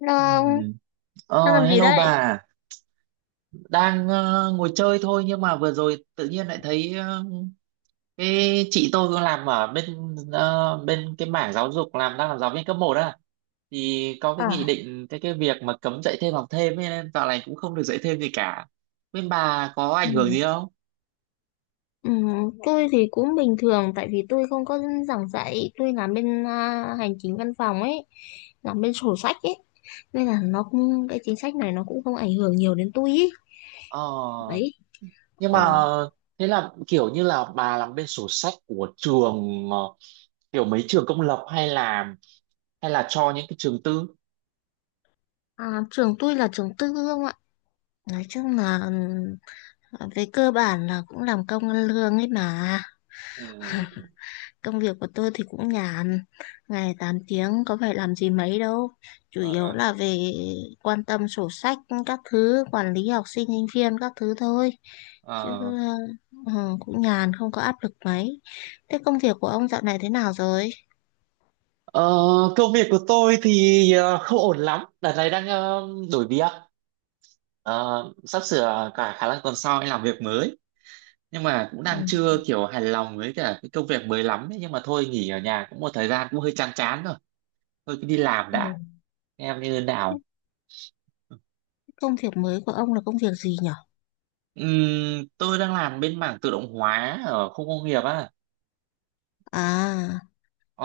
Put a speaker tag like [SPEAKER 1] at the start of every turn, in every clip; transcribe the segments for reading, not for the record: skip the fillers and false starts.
[SPEAKER 1] Long,
[SPEAKER 2] Ừm.
[SPEAKER 1] đang làm gì
[SPEAKER 2] Hello
[SPEAKER 1] đây?
[SPEAKER 2] bà, đang ngồi chơi thôi nhưng mà vừa rồi tự nhiên lại thấy cái chị tôi cũng làm ở bên cái mảng giáo dục, đang làm giáo viên cấp một á, thì có cái nghị
[SPEAKER 1] À,
[SPEAKER 2] định, cái việc mà cấm dạy thêm học thêm ấy, nên dạo này cũng không được dạy thêm gì cả. Bên bà có
[SPEAKER 1] ừ.
[SPEAKER 2] ảnh hưởng gì không?
[SPEAKER 1] Ừ, tôi thì cũng bình thường tại vì tôi không có giảng dạy, tôi làm bên hành chính văn phòng ấy, làm bên sổ sách ấy. Nên là nó cũng cái chính sách này nó cũng không ảnh hưởng nhiều đến tôi ý.
[SPEAKER 2] Ờ,
[SPEAKER 1] Đấy.
[SPEAKER 2] nhưng
[SPEAKER 1] Ờ.
[SPEAKER 2] mà thế là kiểu như là bà làm bên sổ sách của trường, kiểu mấy trường công lập hay là cho những cái trường tư?
[SPEAKER 1] À, trường tôi là trường tư không ạ? Nói chung là về cơ bản là cũng làm công ăn lương ấy mà.
[SPEAKER 2] Ừ.
[SPEAKER 1] Công việc của tôi thì cũng nhàn, ngày 8 tiếng có phải làm gì mấy đâu. Chủ yếu
[SPEAKER 2] À.
[SPEAKER 1] là về quan tâm sổ sách các thứ, quản lý học sinh, sinh viên các thứ thôi. Chứ
[SPEAKER 2] À.
[SPEAKER 1] Cũng nhàn, không có áp lực mấy. Thế công việc của ông dạo này thế nào rồi?
[SPEAKER 2] Ờ, công việc của tôi thì không ổn lắm. Đợt này đang đổi việc. Ờ, sắp sửa, cả khả năng tuần sau anh làm việc mới. Nhưng mà cũng
[SPEAKER 1] Ừ.
[SPEAKER 2] đang chưa kiểu hài lòng với cả cái công việc mới lắm ấy. Nhưng mà thôi, nghỉ ở nhà cũng một thời gian cũng hơi chán chán rồi. Thôi cứ đi làm
[SPEAKER 1] Ồ.
[SPEAKER 2] đã. Em như thế nào?
[SPEAKER 1] Công việc mới của ông là công việc gì nhở?
[SPEAKER 2] Tôi đang làm bên mảng tự động hóa ở khu công nghiệp á.
[SPEAKER 1] À,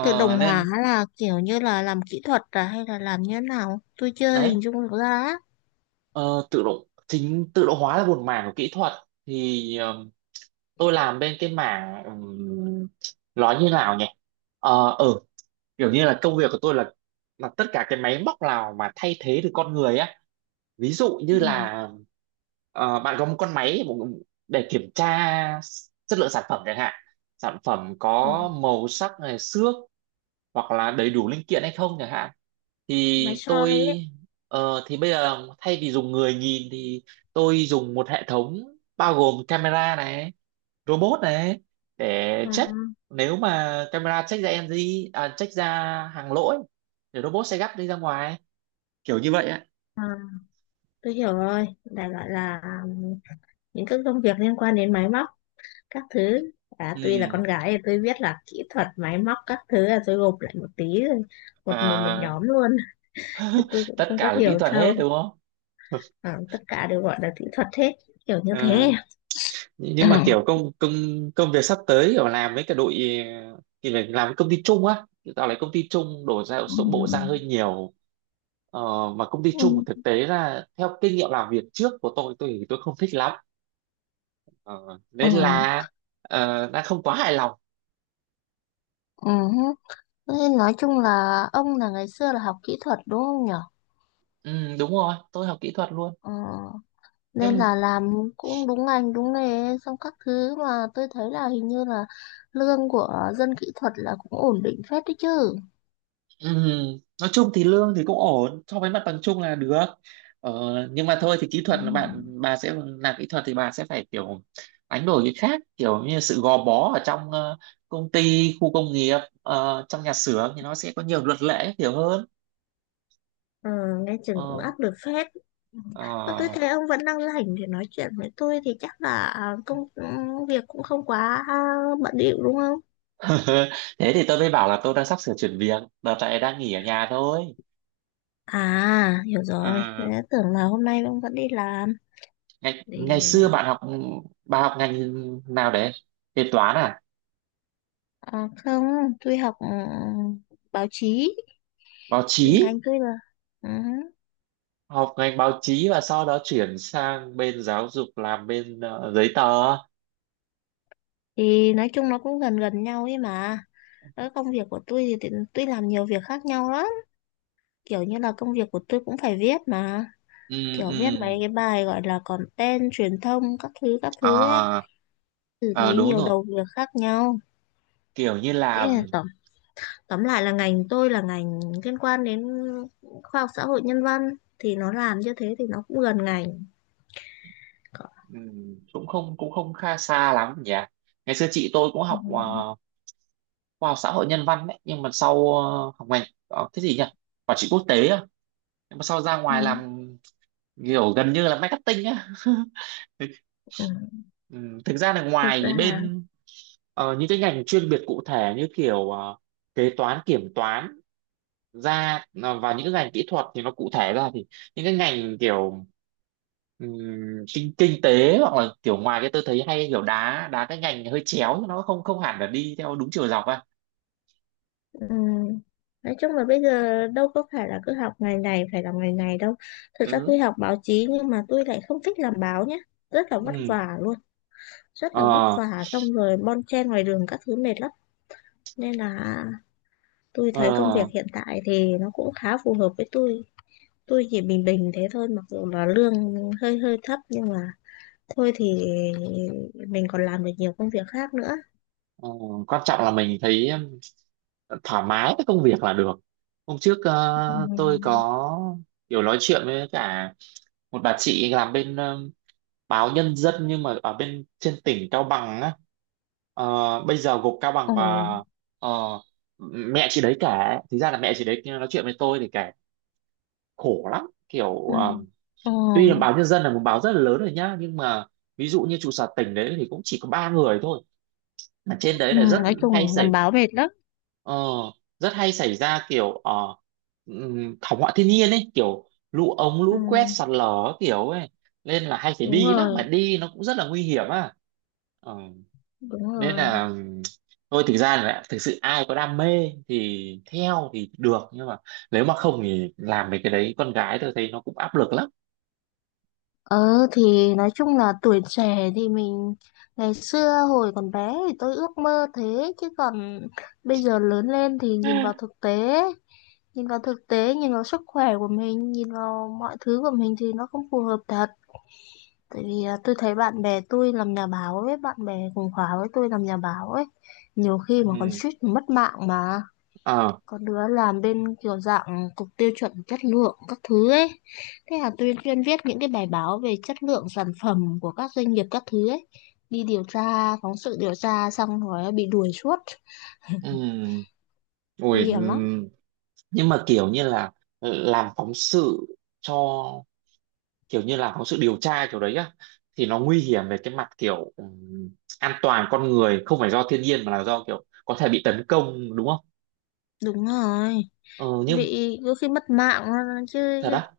[SPEAKER 1] tự động hóa
[SPEAKER 2] Nên
[SPEAKER 1] là kiểu như là làm kỹ thuật à hay là làm như thế nào? Tôi chưa
[SPEAKER 2] đấy,
[SPEAKER 1] hình dung được ra á.
[SPEAKER 2] Ờ, tự động chính tự động hóa là một mảng của kỹ thuật. Thì tôi làm bên cái mảng, nói như nào nhỉ, ờ ừ, kiểu như là công việc của tôi là tất cả cái máy móc nào mà thay thế được con người á. Ví dụ
[SPEAKER 1] Ừ.
[SPEAKER 2] như là bạn có một con máy để kiểm tra chất lượng sản phẩm chẳng hạn, sản phẩm
[SPEAKER 1] ờ,
[SPEAKER 2] có màu sắc này xước hoặc là đầy đủ linh kiện hay không chẳng hạn,
[SPEAKER 1] Máy
[SPEAKER 2] thì
[SPEAKER 1] soi ấy.
[SPEAKER 2] thì bây giờ thay vì dùng người nhìn thì tôi dùng một hệ thống bao gồm camera này, robot này, để check. Nếu mà camera check ra NG, à, check ra hàng lỗi thì robot sẽ gắp đi ra ngoài, kiểu như vậy ạ.
[SPEAKER 1] À, tôi hiểu rồi, đại loại là những cái công việc liên quan đến máy móc, các thứ. À, tuy là
[SPEAKER 2] Ừ.
[SPEAKER 1] con gái thì tôi biết là kỹ thuật máy móc các thứ là tôi gộp lại một tí rồi, một một một
[SPEAKER 2] À,
[SPEAKER 1] nhóm luôn. Chứ tôi cũng
[SPEAKER 2] tất
[SPEAKER 1] không có
[SPEAKER 2] cả là kỹ
[SPEAKER 1] hiểu
[SPEAKER 2] thuật
[SPEAKER 1] sâu.
[SPEAKER 2] hết đúng không?
[SPEAKER 1] À, tất cả đều gọi là kỹ thuật hết, kiểu như
[SPEAKER 2] Ừ.
[SPEAKER 1] thế. Ừ.
[SPEAKER 2] Nhưng mà kiểu, công công công việc sắp tới ở làm với cả đội, thì phải làm với công ty chung á, tạo lại công ty chung đổ ra số bộ ra
[SPEAKER 1] Ừ.
[SPEAKER 2] hơi nhiều. Ờ, mà công ty chung
[SPEAKER 1] Ừ.
[SPEAKER 2] thực tế là theo kinh nghiệm làm việc trước của tôi thì tôi không thích lắm. Ờ, nên là, đã không quá hài lòng.
[SPEAKER 1] Ừ. Ừ. Thế nói chung là ông là ngày xưa là học kỹ thuật đúng không nhở?
[SPEAKER 2] Ừ, đúng rồi, tôi học kỹ thuật luôn.
[SPEAKER 1] Ừ. Nên
[SPEAKER 2] Nhưng...
[SPEAKER 1] là làm cũng đúng ngành đúng nghề xong các thứ mà tôi thấy là hình như là lương của dân kỹ thuật là cũng ổn định phết đấy chứ.
[SPEAKER 2] Ừ, nói chung thì lương thì cũng ổn, so với mặt bằng chung là được. Ờ, nhưng mà thôi thì, kỹ
[SPEAKER 1] Ừ.
[SPEAKER 2] thuật là bà sẽ làm kỹ thuật, thì bà sẽ phải kiểu đánh đổi cái khác, kiểu như sự gò bó ở trong, công ty khu công nghiệp, trong nhà xưởng thì nó sẽ có nhiều luật lệ hiểu hơn.
[SPEAKER 1] Ờ, nghe chừng cũng
[SPEAKER 2] ờ,
[SPEAKER 1] áp lực phết.
[SPEAKER 2] ờ.
[SPEAKER 1] Mà tôi thấy ông vẫn đang rảnh để nói chuyện với tôi thì chắc là công việc cũng không quá bận rộn đúng không?
[SPEAKER 2] Thế thì tôi mới bảo là tôi đang sắp sửa chuyển việc, đợt này đang nghỉ ở nhà thôi.
[SPEAKER 1] À, hiểu rồi. Thế
[SPEAKER 2] Ờ,
[SPEAKER 1] tưởng là hôm nay ông vẫn đi làm.
[SPEAKER 2] ngày
[SPEAKER 1] Để
[SPEAKER 2] ngày xưa bạn học bà học ngành nào đấy? Kế toán à?
[SPEAKER 1] không, tôi học báo chí,
[SPEAKER 2] Báo
[SPEAKER 1] thì
[SPEAKER 2] chí.
[SPEAKER 1] ngành tôi là. Ừ.
[SPEAKER 2] Học ngành báo chí và sau đó chuyển sang bên giáo dục, làm bên giấy tờ.
[SPEAKER 1] Thì nói chung nó cũng gần gần nhau ấy mà, cái công việc của tôi thì tôi làm nhiều việc khác nhau lắm, kiểu như là công việc của tôi cũng phải viết mà,
[SPEAKER 2] Ừ.
[SPEAKER 1] kiểu
[SPEAKER 2] Ừ.
[SPEAKER 1] viết mấy cái bài gọi là content truyền thông các thứ ấy,
[SPEAKER 2] À.
[SPEAKER 1] xử
[SPEAKER 2] ờ,
[SPEAKER 1] lý
[SPEAKER 2] đúng
[SPEAKER 1] nhiều
[SPEAKER 2] rồi,
[SPEAKER 1] đầu việc khác nhau.
[SPEAKER 2] kiểu như
[SPEAKER 1] Thế
[SPEAKER 2] là.
[SPEAKER 1] là tóm tóm lại là ngành tôi là ngành liên quan đến khoa học xã hội nhân văn, thì nó làm như thế thì nó cũng gần ngành. Có-
[SPEAKER 2] Ừ, cũng không kha xa lắm nhỉ. Ngày xưa chị tôi cũng
[SPEAKER 1] ừ.
[SPEAKER 2] học khoa học xã hội nhân văn đấy, nhưng mà sau học ngành, cái gì nhỉ, quản trị quốc tế à, nhưng mà sau ra
[SPEAKER 1] Ừ.
[SPEAKER 2] ngoài làm kiểu gần như là marketing á.
[SPEAKER 1] Ừ.
[SPEAKER 2] Ừ, thực ra là
[SPEAKER 1] Thực ra
[SPEAKER 2] ngoài
[SPEAKER 1] là.
[SPEAKER 2] bên... Những cái ngành chuyên biệt cụ thể như kiểu kế toán kiểm toán ra, và những cái ngành kỹ thuật thì nó cụ thể ra thì những cái ngành kiểu, ừm, kinh kinh tế hoặc là kiểu ngoài, cái tôi thấy hay kiểu đá đá cái ngành hơi chéo, nó không không hẳn là đi theo đúng chiều dọc à.
[SPEAKER 1] Ừ. Nói chung là bây giờ đâu có phải là cứ học ngày này phải làm ngày này đâu. Thực ra
[SPEAKER 2] Ừ.
[SPEAKER 1] tôi học báo chí nhưng mà tôi lại không thích làm báo nhé. Rất là vất
[SPEAKER 2] Ừ.
[SPEAKER 1] vả luôn, rất
[SPEAKER 2] Ờ.
[SPEAKER 1] là vất vả xong rồi bon chen ngoài đường các thứ mệt lắm. Nên là tôi thấy công
[SPEAKER 2] ờ
[SPEAKER 1] việc hiện tại thì nó cũng khá phù hợp với tôi. Tôi chỉ bình bình thế thôi mặc dù là lương hơi hơi thấp nhưng mà thôi thì mình còn làm được nhiều công việc khác nữa.
[SPEAKER 2] ờ, quan trọng là mình thấy thoải mái với công việc là được. Hôm trước tôi
[SPEAKER 1] Ừ.
[SPEAKER 2] có kiểu nói chuyện với cả một bà chị làm bên báo Nhân Dân, nhưng mà ở bên trên tỉnh Cao Bằng á, ờ, bây giờ gục Cao Bằng
[SPEAKER 1] Ờ.
[SPEAKER 2] và, ờ, mẹ chị đấy kể. Thực ra là mẹ chị đấy nói chuyện với tôi thì kể khổ lắm, kiểu
[SPEAKER 1] Ừ. Ờ.
[SPEAKER 2] tuy là báo Nhân Dân là một báo rất là lớn rồi nhá, nhưng mà ví dụ như trụ sở tỉnh đấy thì cũng chỉ có ba người thôi, mà trên đấy
[SPEAKER 1] Ừ.
[SPEAKER 2] là rất
[SPEAKER 1] Nói
[SPEAKER 2] hay
[SPEAKER 1] chung làm
[SPEAKER 2] xảy
[SPEAKER 1] báo mệt lắm.
[SPEAKER 2] Ờ, hay xảy ra kiểu, thảm họa thiên nhiên ấy, kiểu lũ ống,
[SPEAKER 1] Ừ,
[SPEAKER 2] lũ quét, sạt lở các kiểu ấy, nên là hay phải
[SPEAKER 1] đúng
[SPEAKER 2] đi lắm, mà
[SPEAKER 1] rồi,
[SPEAKER 2] đi nó cũng rất là nguy hiểm à. Ờ,
[SPEAKER 1] đúng
[SPEAKER 2] nên
[SPEAKER 1] rồi.
[SPEAKER 2] là, thôi, thực ra là thực sự ai có đam mê thì theo thì được, nhưng mà nếu mà không thì làm mấy cái đấy con gái tôi thấy nó cũng áp lực lắm.
[SPEAKER 1] Ờ thì nói chung là tuổi trẻ thì mình ngày xưa hồi còn bé thì tôi ước mơ thế chứ còn bây giờ lớn lên thì nhìn vào thực tế, nhìn vào thực tế, nhìn vào sức khỏe của mình, nhìn vào mọi thứ của mình thì nó không phù hợp thật. Tại vì tôi thấy bạn bè tôi làm nhà báo ấy, bạn bè cùng khóa với tôi làm nhà báo ấy, nhiều khi mà còn
[SPEAKER 2] Ừm,
[SPEAKER 1] suýt mất mạng mà.
[SPEAKER 2] ờ,
[SPEAKER 1] Có đứa làm bên kiểu dạng cục tiêu chuẩn chất lượng các thứ ấy, thế là tôi chuyên viết những cái bài báo về chất lượng sản phẩm của các doanh nghiệp các thứ ấy, đi điều tra phóng sự điều tra xong rồi bị đuổi suốt.
[SPEAKER 2] ừm,
[SPEAKER 1] Nguy
[SPEAKER 2] ôi,
[SPEAKER 1] hiểm lắm.
[SPEAKER 2] ừm, nhưng mà kiểu như là làm phóng sự cho kiểu như là có sự điều tra kiểu đấy á, thì nó nguy hiểm về cái mặt kiểu an toàn con người, không phải do thiên nhiên mà là do kiểu có thể bị tấn công, đúng không?
[SPEAKER 1] Đúng rồi,
[SPEAKER 2] Ừ, nhưng
[SPEAKER 1] bị có khi mất mạng chứ.
[SPEAKER 2] thật á?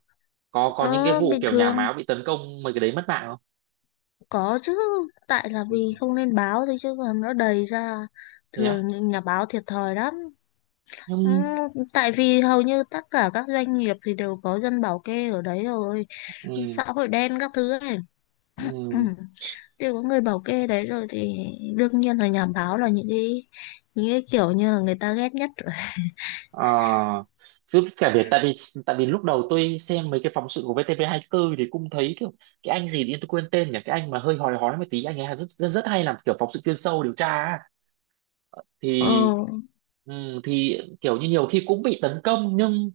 [SPEAKER 2] Có những cái
[SPEAKER 1] ờ,
[SPEAKER 2] vụ
[SPEAKER 1] Bình
[SPEAKER 2] kiểu nhà
[SPEAKER 1] thường
[SPEAKER 2] báo bị tấn công mấy cái đấy mất mạng không?
[SPEAKER 1] có chứ, tại là
[SPEAKER 2] Ừ.
[SPEAKER 1] vì không lên báo thôi chứ còn nó đầy ra.
[SPEAKER 2] Thế á?
[SPEAKER 1] Thường những nhà báo thiệt thòi lắm. Ừ,
[SPEAKER 2] Nhưng,
[SPEAKER 1] tại vì hầu như tất cả các doanh nghiệp thì đều có dân bảo kê ở đấy rồi,
[SPEAKER 2] ừ,
[SPEAKER 1] xã hội đen các thứ ấy. Ừ.
[SPEAKER 2] ừ,
[SPEAKER 1] Đều có người bảo kê đấy rồi thì đương nhiên là nhà báo là những cái kiểu như là người ta ghét nhất rồi.
[SPEAKER 2] ờ, chứ cả việc, tại vì lúc đầu tôi xem mấy cái phóng sự của VTV24 thì cũng thấy kiểu, cái anh gì đi tôi quên tên nhỉ, cái anh mà hơi hói hói một tí, anh ấy rất rất, rất hay làm kiểu phóng sự chuyên sâu điều tra á,
[SPEAKER 1] Ờ.
[SPEAKER 2] thì thì kiểu như nhiều khi cũng bị tấn công, nhưng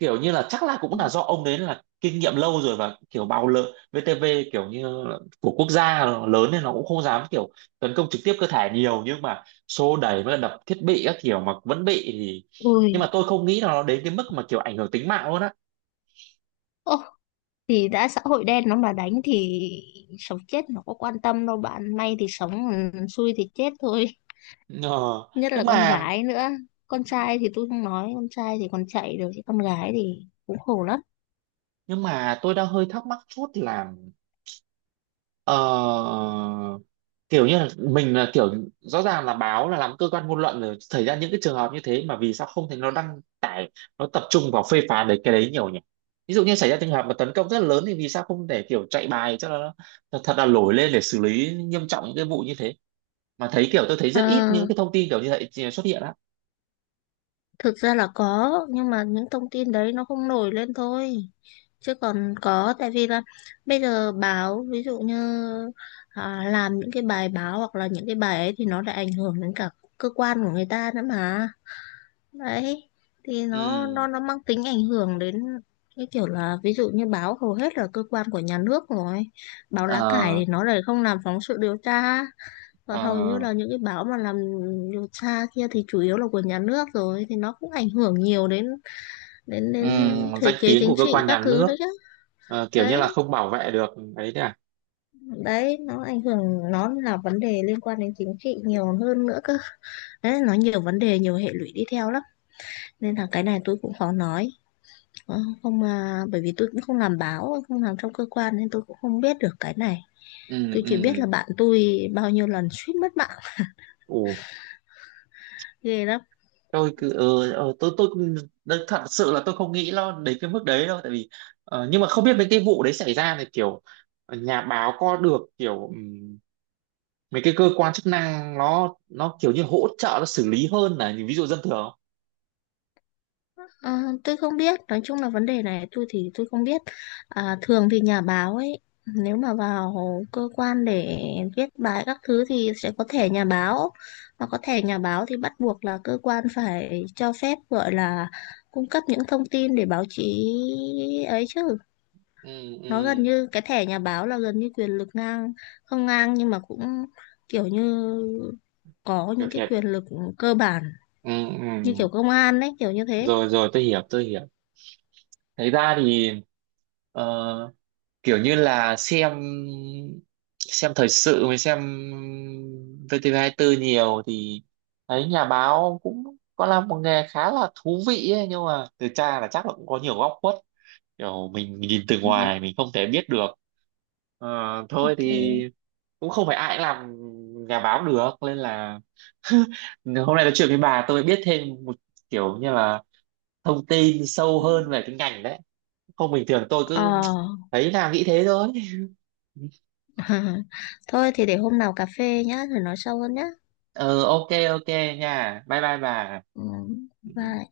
[SPEAKER 2] kiểu như là chắc là cũng là do ông đấy là kinh nghiệm lâu rồi và kiểu bào lợ VTV, kiểu như là của quốc gia lớn, nên nó cũng không dám kiểu tấn công trực tiếp cơ thể nhiều, nhưng mà xô đẩy với đập thiết bị các kiểu mà vẫn bị thì, nhưng
[SPEAKER 1] Ui.
[SPEAKER 2] mà tôi không nghĩ là nó đến cái mức mà kiểu ảnh hưởng tính mạng luôn á.
[SPEAKER 1] Ô, thì đã xã hội đen nó mà đánh thì sống chết nó có quan tâm đâu, bạn may thì sống, ừ, xui thì chết thôi.
[SPEAKER 2] Ờ,
[SPEAKER 1] Nhất
[SPEAKER 2] nhưng
[SPEAKER 1] là con
[SPEAKER 2] mà
[SPEAKER 1] gái nữa. Con trai thì tôi không nói, con trai thì còn chạy được chứ con gái thì cũng khổ lắm.
[SPEAKER 2] nhưng mà tôi đang hơi thắc mắc chút là, ờ, kiểu như là mình là kiểu, rõ ràng là báo là làm cơ quan ngôn luận rồi, xảy ra những cái trường hợp như thế mà vì sao không thấy nó đăng tải, nó tập trung vào phê phán đấy cái đấy nhiều nhỉ. Ví dụ như xảy ra trường hợp mà tấn công rất là lớn thì vì sao không để kiểu chạy bài cho nó thật, thật là nổi lên để xử lý nghiêm trọng những cái vụ như thế, mà thấy kiểu tôi thấy
[SPEAKER 1] Ờ,
[SPEAKER 2] rất ít những cái thông tin kiểu như vậy xuất hiện á.
[SPEAKER 1] thực ra là có nhưng mà những thông tin đấy nó không nổi lên thôi, chứ còn có tại vì là bây giờ báo ví dụ như làm những cái bài báo hoặc là những cái bài ấy thì nó lại ảnh hưởng đến cả cơ quan của người ta nữa mà. Đấy, thì nó
[SPEAKER 2] Ừ.
[SPEAKER 1] nó nó mang tính ảnh hưởng đến cái kiểu là ví dụ như báo hầu hết là cơ quan của nhà nước rồi, báo
[SPEAKER 2] ờ,
[SPEAKER 1] lá cải thì nó lại không làm phóng sự điều tra,
[SPEAKER 2] ờ,
[SPEAKER 1] còn hầu như là những cái báo mà làm điều tra kia thì chủ yếu là của nhà nước rồi thì nó cũng ảnh hưởng nhiều đến đến đến
[SPEAKER 2] ừm,
[SPEAKER 1] thể
[SPEAKER 2] danh
[SPEAKER 1] chế
[SPEAKER 2] tiếng
[SPEAKER 1] chính
[SPEAKER 2] của cơ
[SPEAKER 1] trị
[SPEAKER 2] quan nhà
[SPEAKER 1] các thứ
[SPEAKER 2] nước.
[SPEAKER 1] đấy chứ.
[SPEAKER 2] Kiểu như
[SPEAKER 1] Đấy,
[SPEAKER 2] là không bảo vệ được. Đấy đấy à?
[SPEAKER 1] đấy nó ảnh hưởng, nó là vấn đề liên quan đến chính trị nhiều hơn nữa cơ. Đấy nó nhiều vấn đề nhiều hệ lụy đi theo lắm. Nên là cái này tôi cũng khó nói. Ờ, không mà bởi vì tôi cũng không làm báo, không làm trong cơ quan nên tôi cũng không biết được cái này. Tôi chỉ biết
[SPEAKER 2] Ừ.
[SPEAKER 1] là bạn tôi bao nhiêu lần suýt mất mạng,
[SPEAKER 2] Ừ.
[SPEAKER 1] ghê lắm.
[SPEAKER 2] tôi cứ ừ, ừ, tôi cũng- Đấy, thật sự là tôi không nghĩ nó đến cái mức đấy đâu, tại vì nhưng mà không biết mấy cái vụ đấy xảy ra thì kiểu, nhà báo có được kiểu, mấy cái cơ quan chức năng nó kiểu như hỗ trợ nó xử lý hơn là những ví dụ dân thường không?
[SPEAKER 1] À, tôi không biết, nói chung là vấn đề này tôi không biết. À, thường thì nhà báo ấy, nếu mà vào cơ quan để viết bài các thứ thì sẽ có thẻ nhà báo. Mà có thẻ nhà báo thì bắt buộc là cơ quan phải cho phép gọi là cung cấp những thông tin để báo chí ấy chứ.
[SPEAKER 2] Ừ.
[SPEAKER 1] Nó gần
[SPEAKER 2] Ừ.
[SPEAKER 1] như cái thẻ nhà báo là gần như quyền lực ngang, không ngang nhưng mà cũng kiểu như có
[SPEAKER 2] Kiểu
[SPEAKER 1] những cái
[SPEAKER 2] thiệt.
[SPEAKER 1] quyền lực cơ bản
[SPEAKER 2] Ừ.
[SPEAKER 1] như
[SPEAKER 2] Ừ.
[SPEAKER 1] kiểu công an đấy, kiểu như thế.
[SPEAKER 2] Rồi rồi, tôi hiểu tôi hiểu. Thế ra thì ờ, kiểu như là xem thời sự mới, xem VTV24 nhiều thì thấy nhà báo cũng có là một nghề khá là thú vị ấy, nhưng mà từ cha là chắc là cũng có nhiều góc khuất, kiểu mình nhìn từ
[SPEAKER 1] Ừ,
[SPEAKER 2] ngoài mình không thể biết được. Ờ, thôi
[SPEAKER 1] ok.
[SPEAKER 2] thì cũng không phải ai cũng làm nhà báo được nên là... Hôm nay nói chuyện với bà tôi biết thêm một, kiểu như là, thông tin sâu hơn về cái ngành đấy, không bình thường tôi cứ
[SPEAKER 1] Ờ.
[SPEAKER 2] thấy là nghĩ thế thôi.
[SPEAKER 1] Thôi thì để hôm nào cà phê nhá, rồi nói sâu hơn nhá.
[SPEAKER 2] Ờ ok ok nha, bye bye bà.
[SPEAKER 1] Ừ,
[SPEAKER 2] Ừ.
[SPEAKER 1] bye.